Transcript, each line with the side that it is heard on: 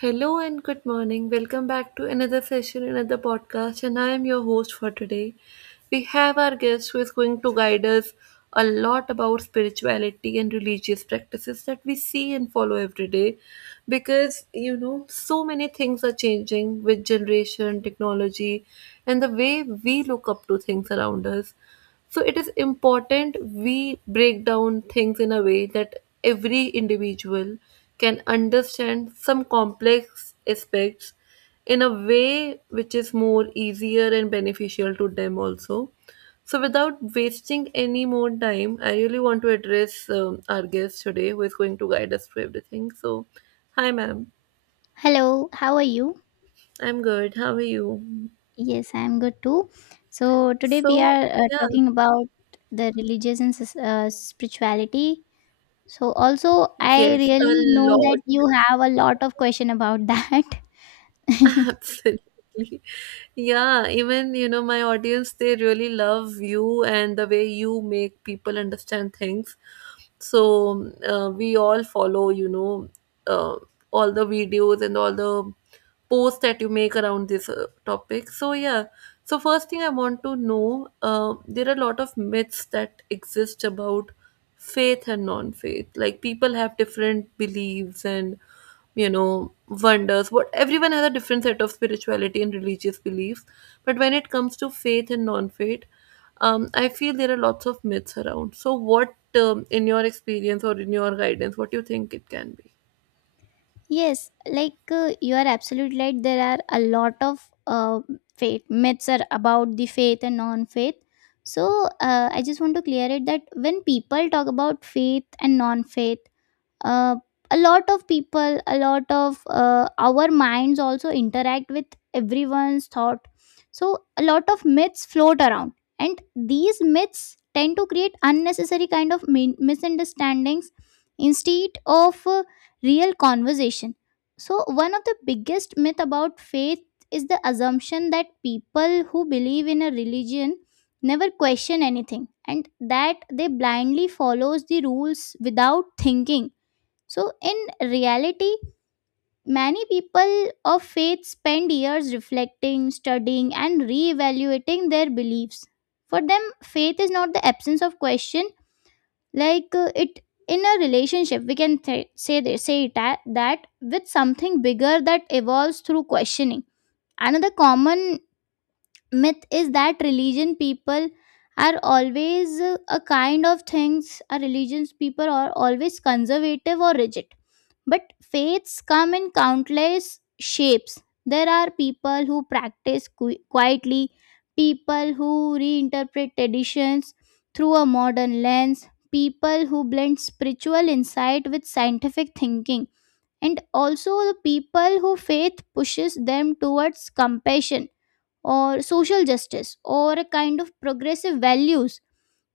right: Hello and good morning. Welcome back to another session, another podcast, and I am your host for today. We have our guest who is going to guide us a lot about spirituality and religious practices that we see and follow every day because you know so many things are changing with generation, technology, and the way we look up to things around us. So it is important we break down things in a way that every individual can understand some complex aspects in a way which is more easier and beneficial to them also. So without wasting any more time, I really want to address our guest today who is going to guide us through everything. So, hi ma'am.
left: Hello, how are you?
right: I'm good. How are you?
left: Yes, I'm good too. So, today we
right: So,
left: are
right: yeah,
left: talking about the religious and spirituality. So, also, I
right: yes, a
left: really know
right: lot.
left: that you have a lot of question about that.
right: Absolutely. Yeah, even you know, my audience they really love you and the way you make people understand things. So we all follow, you know, uh, all the videos and all the posts that you make around this topic. So yeah, so first thing I want to know, there are a lot of myths that exist about faith and non-faith. Like people have different beliefs and you know wonders. What everyone has a different set of spirituality and religious beliefs, but when it comes to faith and non-faith, I feel there are lots of myths around. So what, in your experience or in your guidance, what do you think it can be?
left: Yes, like you are absolutely right. There are a lot of faith myths are about the faith and non-faith. So, I just want to clear it that when people talk about faith and non-faith uh, a lot of people a lot of our minds also interact with everyone's thought. So a lot of myths float around, and these myths tend to create unnecessary kind of misunderstandings instead of real conversation. So one of the biggest myth about faith is the assumption that people who believe in a religion never question anything and that they blindly follows the rules without thinking. So, in reality, many people of faith spend years reflecting, studying, and reevaluating their beliefs. For them, faith is not the absence of question, like it in a relationship. We can say they say that with something bigger that evolves through questioning. Another common myth is that religion people are always a kind of things. A religions people are always conservative or rigid, but faiths come in countless shapes. There are people who practice quietly, people who reinterpret traditions through a modern lens, people who blend spiritual insight with scientific thinking, and also the people who faith pushes them towards compassion or social justice or a kind of progressive values.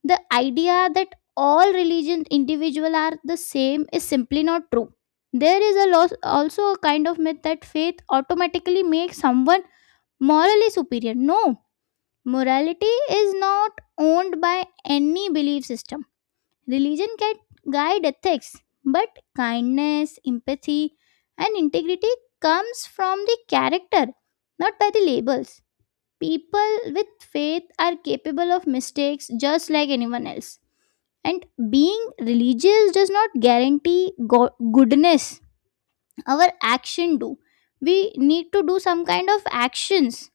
left: The idea that all religion individuals are the same is simply not true. There is a loss, also a kind of myth that faith automatically makes someone morally superior. No, morality is not owned by any belief system. Religion can guide ethics, but kindness, empathy, and integrity comes from the character, not by the labels. People with faith are capable of mistakes just like anyone else. And being religious does not guarantee goodness. Our action do. We need to do some kind of actions.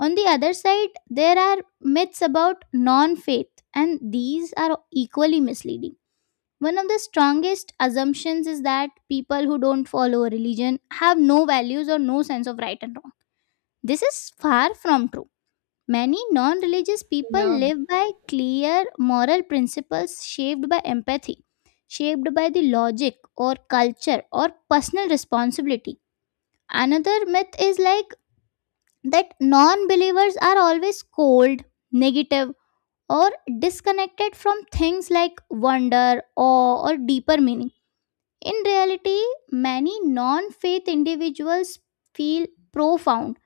left: On the other side, there are myths about non-faith, and these are equally misleading. One of the strongest assumptions is that people who don't follow a religion have no values or no sense of right and wrong. This is far from true. Many non religious people
right: Yeah,
left: live by clear moral principles shaped by empathy, shaped by the logic or culture or personal responsibility. Another myth is like that non believers are always cold, negative, or disconnected from things like wonder, awe, or deeper meaning. In reality, many non faith individuals feel profound,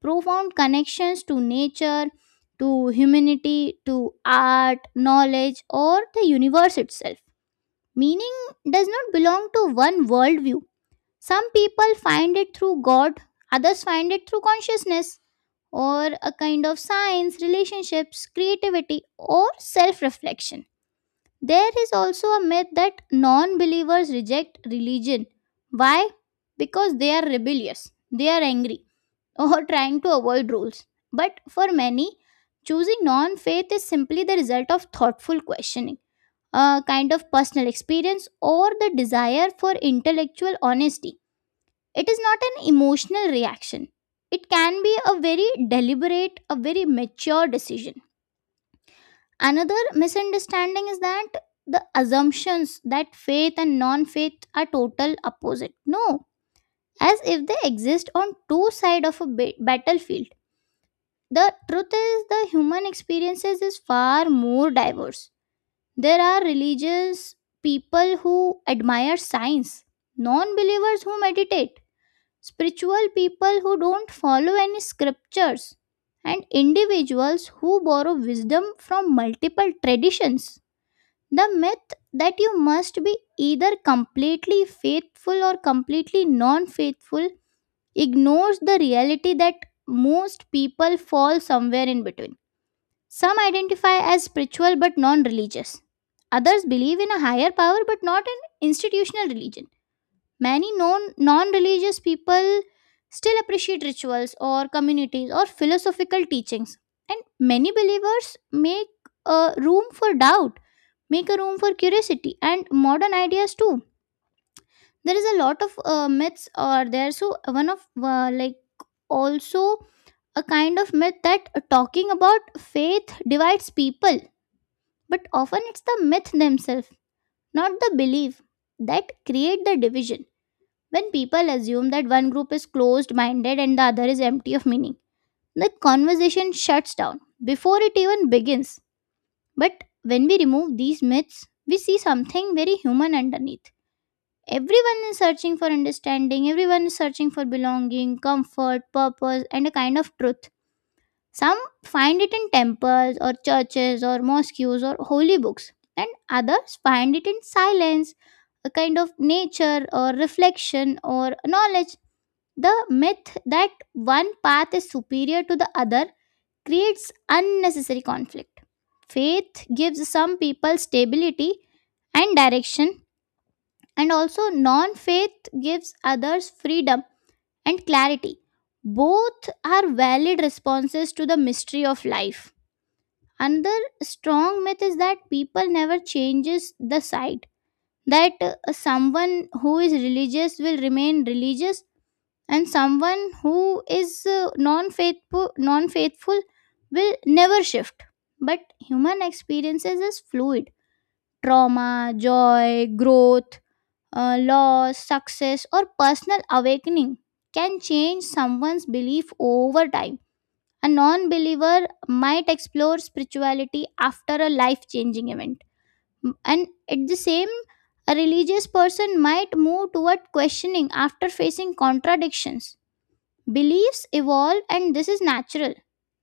left: profound connections to nature, to humanity, to art, knowledge, or the universe itself. Meaning does not belong to one worldview. Some people find it through God, others find it through consciousness, or a kind of science, relationships, creativity, or self reflection. There is also a myth that non believers reject religion. Why? Because they are rebellious, they are angry, or trying to avoid rules. But for many, choosing non faith is simply the result of thoughtful questioning, a kind of personal experience, or the desire for intellectual honesty. It is not an emotional reaction, it can be a very deliberate, a very mature decision. Another misunderstanding is that the assumptions that faith and non faith are total opposite. No, as if they exist on two sides of a battlefield. The truth is, the human experiences is far more diverse. There are religious people who admire science, non believers who meditate, spiritual people who don't follow any scriptures, and individuals who borrow wisdom from multiple traditions. The myth that you must be either completely faithful or completely non faithful ignores the reality that most people fall somewhere in between. Some identify as spiritual but non religious. Others believe in a higher power but not an institutional religion. Many non religious people still appreciate rituals or communities or philosophical teachings, and many believers make room for doubt, make a room for curiosity and modern ideas too. There is a lot of myths or there so one of like also a kind of myth that talking about faith divides people, but often it's the myth themselves, not the belief, that create the division. When people assume that one group is closed minded and the other is empty of meaning, the conversation shuts down before it even begins. But when we remove these myths, we see something very human underneath. Everyone is searching for understanding, everyone is searching for belonging, comfort, purpose, and a kind of truth. Some find it in temples or churches or mosques or holy books, and others find it in silence, a kind of nature or reflection or knowledge. The myth that one path is superior to the other creates unnecessary conflict. Faith gives some people stability and direction, and also non faith gives others freedom and clarity. Both are valid responses to the mystery of life. Another strong myth is that people never changes the side, that someone who is religious will remain religious, and someone who is non faithful will never shift. But human experiences is fluid. Trauma, joy, growth, loss, success, or personal awakening can change someone's belief over time. A non believer might explore spirituality after a life changing event. And at the same, a religious person might move toward questioning after facing contradictions. Beliefs evolve, and this is natural.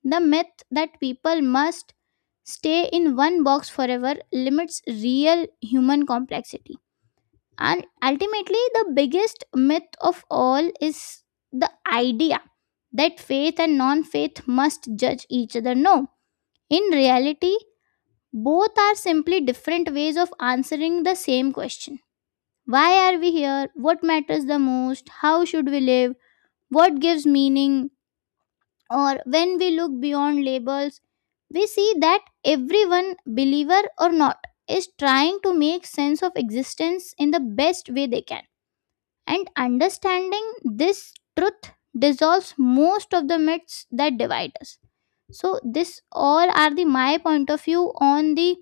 left: The myth that people must stay in one box forever limits real human complexity. And ultimately, the biggest myth of all is the idea that faith and non faith must judge each other. No, in reality, both are simply different ways of answering the same question. Why are we here? What matters the most? How should we live? What gives meaning? Or when we look beyond labels, we see that everyone, believer or not, is trying to make sense of existence in the best way they can. And understanding this truth dissolves most of the myths that divide us. So this all are the my point of view on the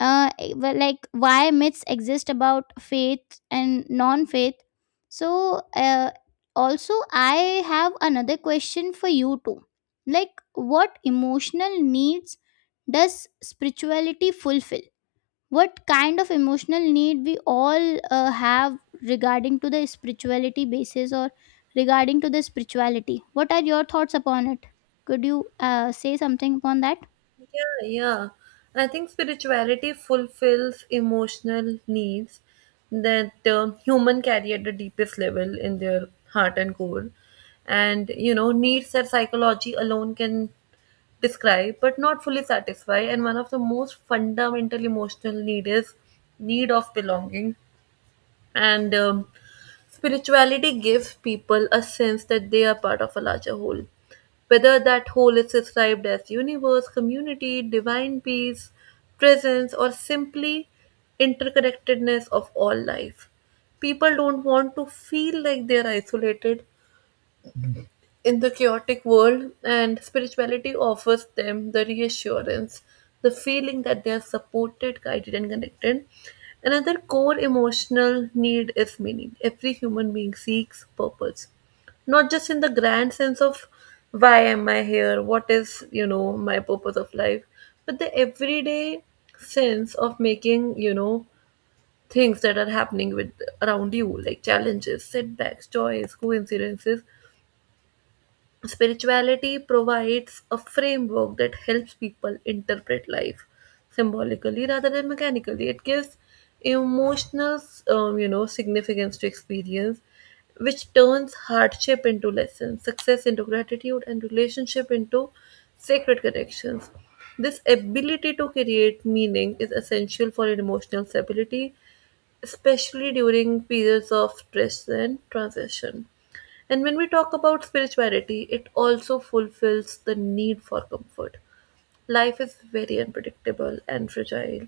left: well, like why myths exist about faith and non-faith. So also I have another question for you too. Like what emotional needs does spirituality fulfill? What kind of emotional need we all have regarding to the spirituality basis, or regarding to the spirituality what are your thoughts upon it? Could you say something upon that?
right: yeah, yeah. I think spirituality fulfills emotional needs that human carry at the deepest level in their heart and core. And, you know, needs that psychology alone can describe but not fully satisfy. And one of the most fundamental emotional need is need of belonging and spirituality gives people a sense that they are part of a larger whole, whether that whole is described as universe, community, divine peace, presence, or simply interconnectedness of all life. People don't want to feel like they are isolated in the chaotic world, and spirituality offers them the reassurance, the feeling that they are supported, guided, and connected. Another core emotional need is meaning. Every human being seeks purpose, not just in the grand sense of why am I here, what is, you know, my purpose of life, but the everyday sense of making, you know, things that are happening with around you, like challenges, setbacks, joys, coincidences. Spirituality provides a framework that helps people interpret life symbolically rather than mechanically. It gives emotional, you know, significance to experience, which turns hardship into lessons, success into gratitude, and relationship into sacred connections. This ability to create meaning is essential for emotional stability, especially during periods of stress and transition. And when we talk about spirituality, it also fulfills the need for comfort. Life is very unpredictable and fragile.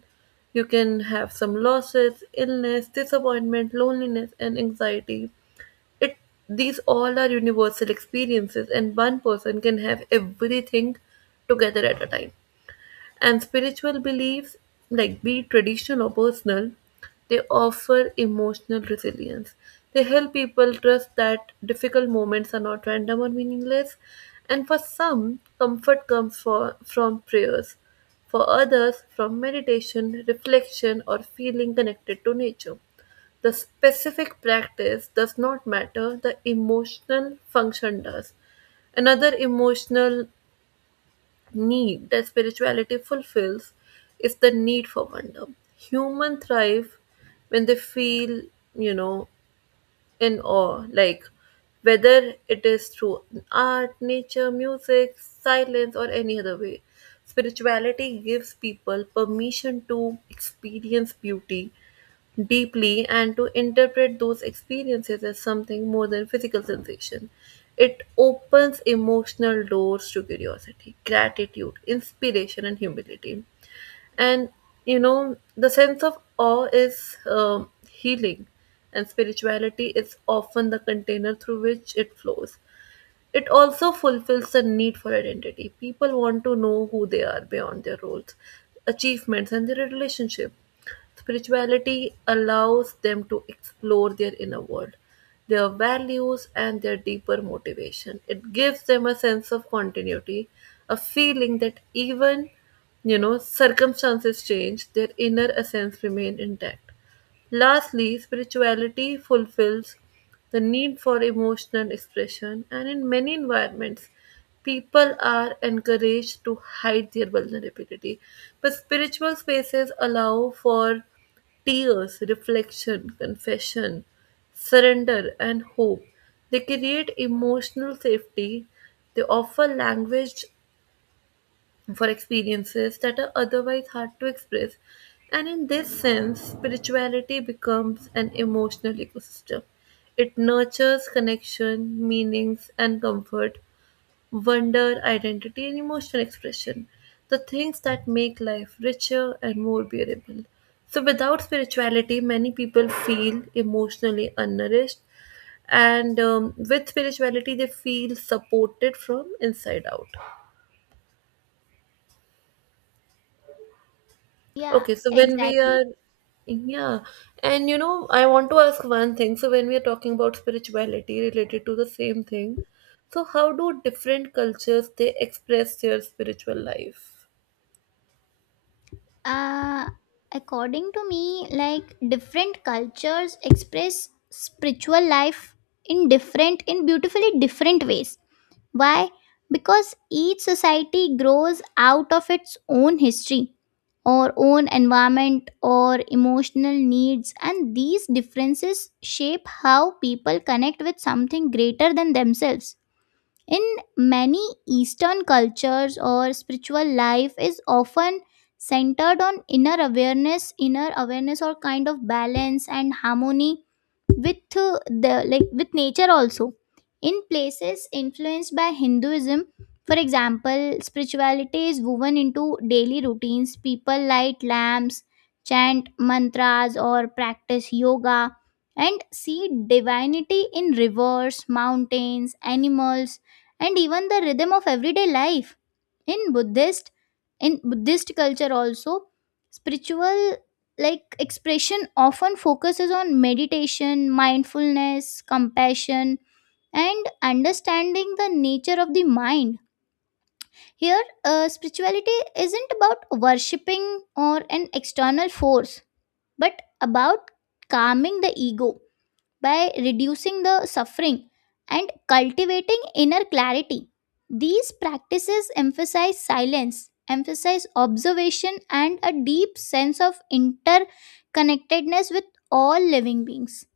right: You can have some losses, illness, disappointment, loneliness, and anxiety. It, these all are universal experiences, and one person can have everything together at a time. And spiritual beliefs, like be it traditional or personal, they offer emotional resilience. They help people trust that difficult moments are not random or meaningless. And for some, comfort comes for, from prayers. For others, from meditation, reflection, or feeling connected to nature. The specific practice does not matter, the emotional function does. Another emotional need that spirituality fulfills is the need for wonder. Human thrive when they feel, you know, in awe, like whether it is through art, nature, music, silence, or any other way. Spirituality gives people permission to experience beauty deeply and to interpret those experiences as something more than physical sensation. It opens emotional doors to curiosity, gratitude, inspiration, and humility. And you know, the sense of awe is healing, and spirituality is often the container through which it flows. It also fulfills the need for identity. People want to know who they are beyond their roles, achievements, and their relationship. Spirituality allows them to explore their inner world, their values, and their deeper motivation. It gives them a sense of continuity, a feeling that even you know circumstances change, their inner essence remain intact. Lastly, spirituality fulfills the need for emotional expression, and in many environments, people are encouraged to hide their vulnerability. But spiritual spaces allow for tears, reflection, confession, surrender, and hope. They create emotional safety. They offer language for experiences that are otherwise hard to express. And in this sense, spirituality becomes an emotional ecosystem. It nurtures connection, meanings, and comfort, wonder, identity, and emotional expression, the things that make life richer and more bearable. So, without spirituality, many people feel emotionally unnourished, and with spirituality, they feel supported from inside out.
left: Yeah,
right: Okay, so when we
left: exactly.
right: are, yeah, and you know, I want to ask one thing. So when we are talking about spirituality related to the same thing, so how do different cultures they express their spiritual life?
left: Uh, According to me, like different cultures express spiritual life in beautifully different ways. Why? Because each society grows out of its own history, or own environment, or emotional needs, and these differences shape how people connect with something greater than themselves. In many Eastern cultures, or spiritual life is often centered on inner awareness, or kind of balance and harmony with the like with nature also. In places influenced by Hinduism, for example, spirituality is woven into daily routines. People light lamps, chant mantras, or practice yoga, and see divinity in rivers, mountains, animals, and even the rhythm of everyday life. In buddhist in buddhist culture also, spiritual like expression often focuses on meditation, mindfulness, compassion, and understanding the nature of the mind. Here, spirituality isn't about worshipping or an external force, but about calming the ego by reducing the suffering and cultivating inner clarity. These practices emphasize silence, emphasize observation, and a deep sense of interconnectedness with all living beings.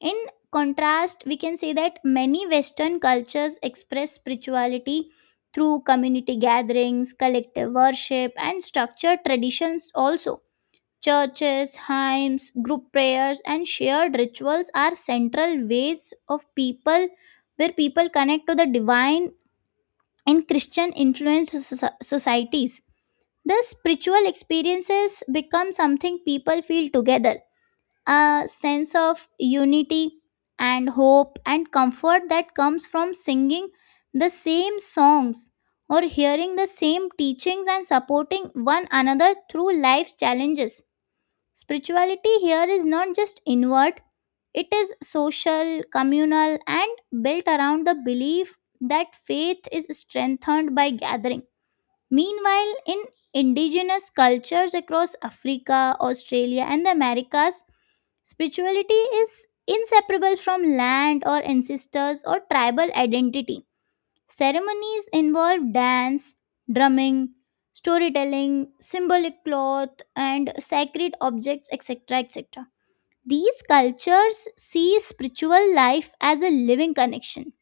left: In contrast, we can say that many Western cultures express spirituality through community gatherings, collective worship, and structured traditions also. Churches, hymns, group prayers, and shared rituals are central ways of people where people connect to the divine in Christian influenced societies. The spiritual experiences become something people feel together, a sense of unity and hope and comfort that comes from singing the same songs or hearing the same teachings and supporting one another through life's challenges. Spirituality here is not just inward, it is social, communal, and built around the belief that faith is strengthened by gathering. Meanwhile, in indigenous cultures across Africa, Australia, and the Americas, spirituality is inseparable from land or ancestors or tribal identity. Ceremonies involve dance, drumming, storytelling, symbolic cloth, and sacred objects, etc. etc. These cultures see spiritual life as a living connection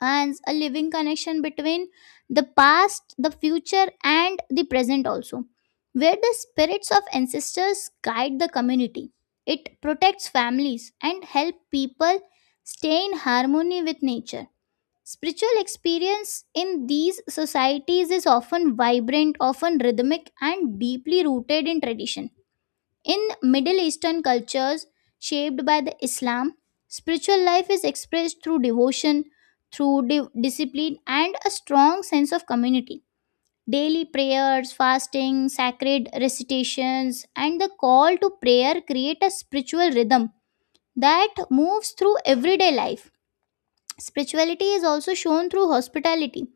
left: and a living connection between the past, the future, and the present also, where the spirits of ancestors guide the community. It protects families and help people stay in harmony with nature. Spiritual experience in these societies is often vibrant, often rhythmic, and deeply rooted in tradition. In Middle Eastern cultures shaped by the Islam, spiritual life is expressed through devotion, through discipline, and a strong sense of community. Daily prayers, fasting, sacred recitations, and the call to prayer create a spiritual rhythm that moves through everyday life. Spirituality is also shown through hospitality.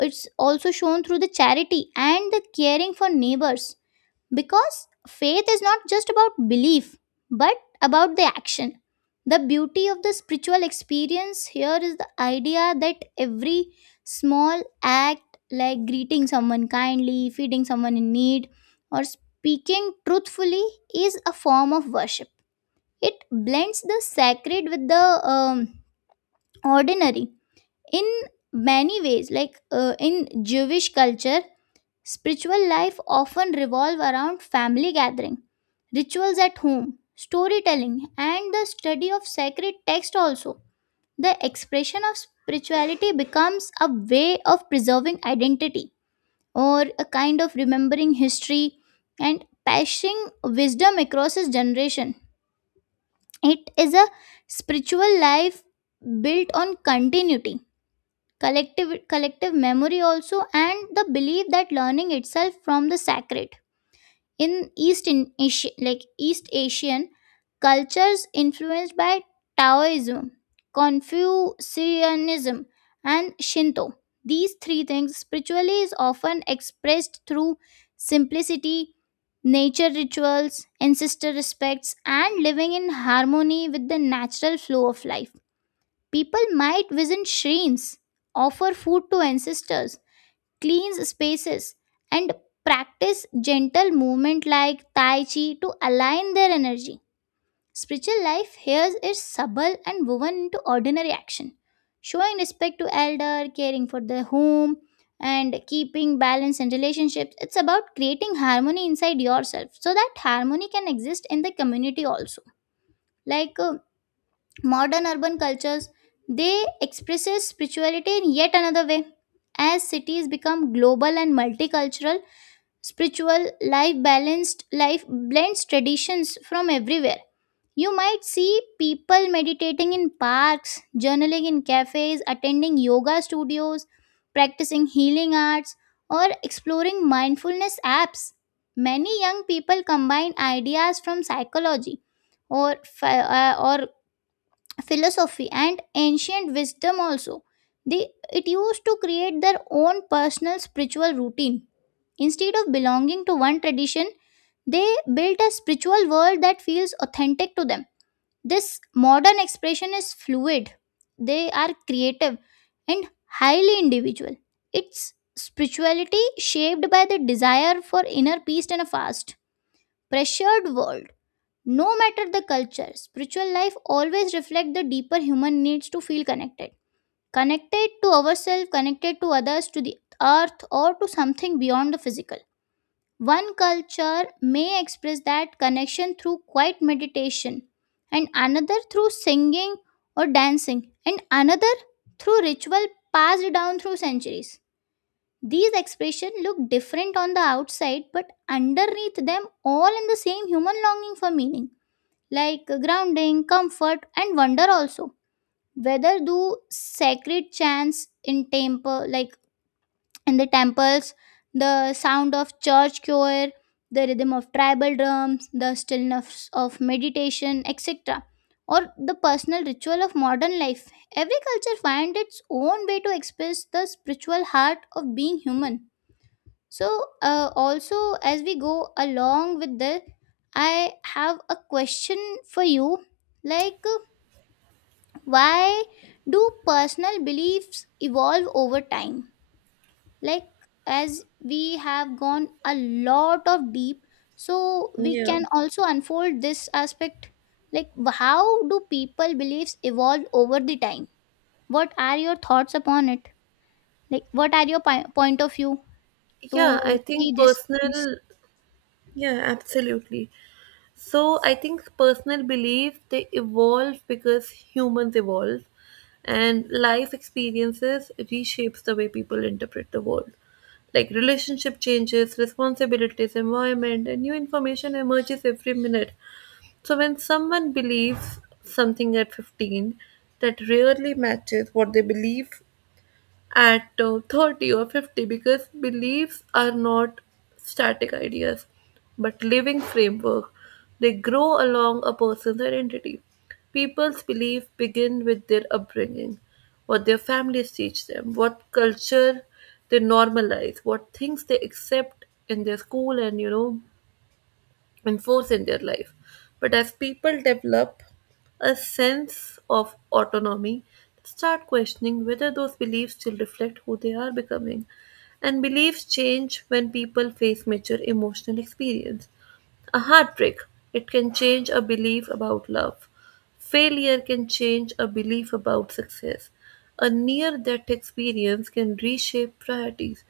left: It's also shown through the charity and the caring for neighbors because faith is not just about belief, but about the action. The beauty of the spiritual experience here is the idea that every small act, like greeting someone kindly, feeding someone in need, or speaking truthfully, is a form of worship. It blends the sacred with the ordinary in many ways. In Jewish culture, spiritual life often revolve around family gathering, rituals at home, storytelling, and the study of sacred text also. The expression of spirituality becomes a way of preserving identity or a kind of remembering history and passing wisdom across his generation. It is a spiritual life built on continuity, collective memory also, and the belief that learning itself from the sacred in east in Asia, like east asian cultures influenced by taoism, confucianism, and shinto, these three things spiritually is often expressed through simplicity, nature rituals, ancestor respects, and living in harmony with the natural flow of life. People might visit shrines, offer food to ancestors, clean spaces, and practice gentle movement like Tai Chi to align their energy. Spiritual life here is subtle and woven into ordinary action, showing respect to elder, caring for the home, and keeping balance in relationships. It's about creating harmony inside yourself so that harmony can exist in the community also. Like uh, Modern urban cultures, they expresses spirituality in yet another way. As cities become global and multicultural, spiritual life balanced life blends traditions from everywhere. You might see people meditating in parks, journaling in cafes, attending yoga studios, practicing healing arts, or exploring mindfulness apps. Many young people combine ideas from psychology or fi- uh, or philosophy and ancient wisdom also. They it used to create their own personal spiritual routine instead of belonging to one tradition. They built a spiritual world that feels authentic to them. This modern expression is fluid, they are creative and highly individual. Its spirituality shaped by the desire for inner peace in a fast pressured world. No matter the culture, spiritual life always reflects the deeper human needs to feel connected. Connected to ourselves, connected to others, to the earth, or to something beyond the physical. One culture may express that connection through quiet meditation, and another through singing or dancing, and another through ritual passed down through centuries. These expressions look different on the outside, but underneath them, all in the same human longing for meaning, like grounding, comfort, and wonder also. Whether do sacred chants in temple, like in the temples, the sound of church choir, the rhythm of tribal drums, the stillness of meditation, etc., or the personal ritual of modern life, every culture finds its own way to express the spiritual heart of being human. So, also, as we go along with this, I have a question for you. Like, uh, why do personal beliefs evolve over time? Like, as we have gone a lot of deep, so we
right: Yeah.
left: can also unfold this aspect. Like, how do people beliefs evolve over the time? What are your thoughts upon it? Like, what are your point of view
right: Yeah,
left: to see these things?
right: yeah, absolutely. So I think personal belief they evolve because humans evolve and life experiences reshapes the way people interpret the world. Like relationship changes, responsibilities, environment, and new information emerges every minute. So when someone believes something at 15 that rarely matches what they believe at 30 or 50, because beliefs are not static ideas but living framework. They grow along a person's identity. People's beliefs begin with their upbringing, what their families teach them, what culture they normalize, what things they accept in their school and you know and force in their life. But as people develop a sense of autonomy, they start questioning whether those beliefs still reflect who they are becoming. And beliefs change when people face mature emotional experience. A heartbreak, it can change a belief about love. Failure can change a belief about success. A near death experience can reshape priorities.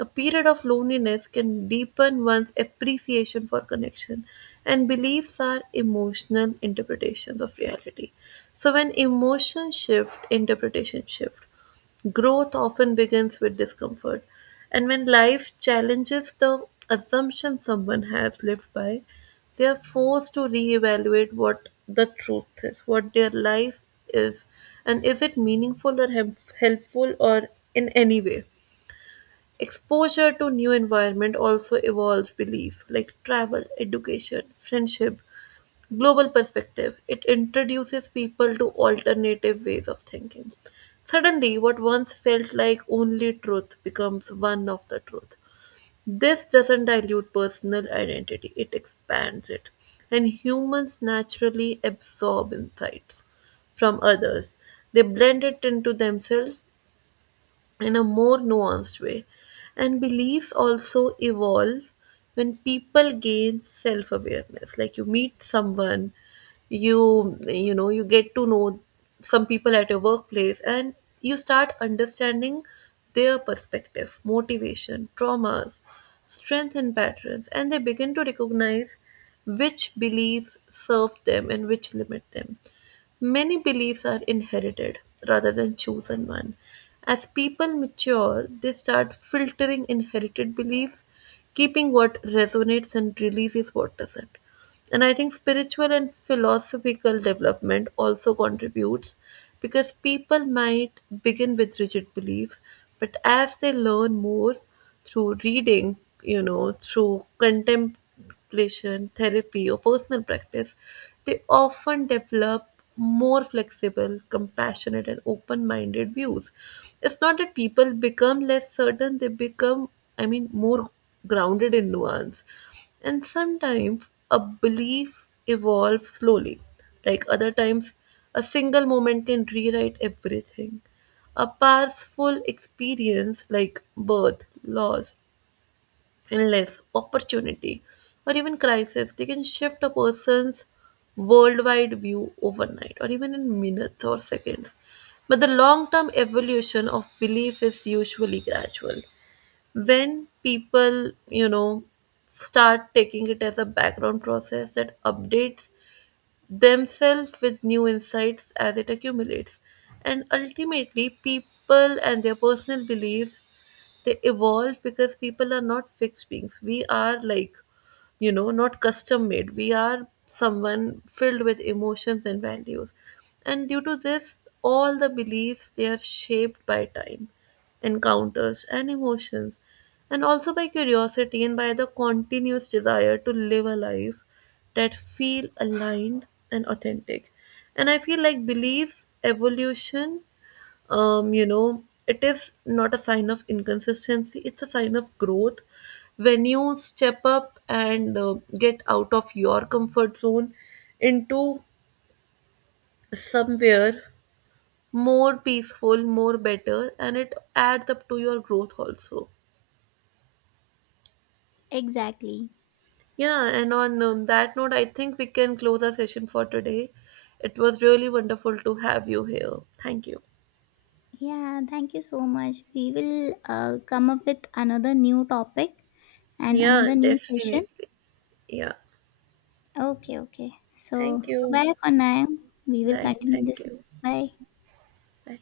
right: A period of loneliness can deepen one's appreciation for connection. And beliefs are emotional interpretations of reality. So, when emotions shift, interpretation shift. Growth often begins with discomfort, and when life challenges the assumption someone has lived by, they are forced to reevaluate what the truth is, what their life is, and is it meaningful or helpful or in any way. Exposure to new environment also evolves belief, like travel, education, friendship, global perspective. It introduces people to alternative ways of thinking. Suddenly, what once felt like only truth becomes one of the truth. This doesn't dilute personal identity, it expands it. And humans naturally absorb insights from others, they blend it into themselves in a more nuanced way. And beliefs also evolve when people gain self awareness. Like you meet someone, you know, you get to know some people at your workplace and you start understanding their perspective, motivation, traumas, strength and patterns, and they begin to recognize which beliefs serve them and which limit them. Many beliefs are inherited rather than chosen one. As people mature, they start filtering inherited beliefs, keeping what resonates and releases what doesn't. And I think spiritual and philosophical development also contributes because people might begin with rigid belief, but as they learn more, through reading, you know, through contemplation, therapy, or personal practice, they often develop more flexible, compassionate, and open minded views. It's not that people become less certain, they become, I mean, more grounded in nuance. And sometimes a belief evolves slowly, like other times, a single moment can rewrite everything. A powerful experience like birth, loss, illness, opportunity, or even crisis, they can shift a person's worldwide view overnight or even in minutes or seconds. But the long term evolution of belief is usually gradual. When people, you know, start taking it as a background process that updates themselves with new insights as it accumulates. And ultimately, people and their personal beliefs they evolve because people are not fixed beings. We are like, you know, not custom made. We are someone filled with emotions and values. And due to this, all the beliefs they are shaped by time, encounters, and emotions, and also by curiosity and by the continuous desire to live a life that feel aligned and authentic. And I feel like belief evolution, you know, it is not a sign of inconsistency, it's a sign of growth. When you step up and get out of your comfort zone into somewhere more peaceful, more better, and it adds up to your growth also.
left: Exactly.
right: Yeah, and on that note, I think we can close our session for today. It was really wonderful to have you here. Thank you.
left: Yeah, thank you so much. We will come up with another new topic and
right: Yeah,
left: another new session.
right: definitely. Yeah.
left: Okay, okay. So,
right: Thank you.
left: bye for now. We will
right: Bye.
left: continue
right: Thank
left: this.
right: you.
left: Bye.
right: Bye.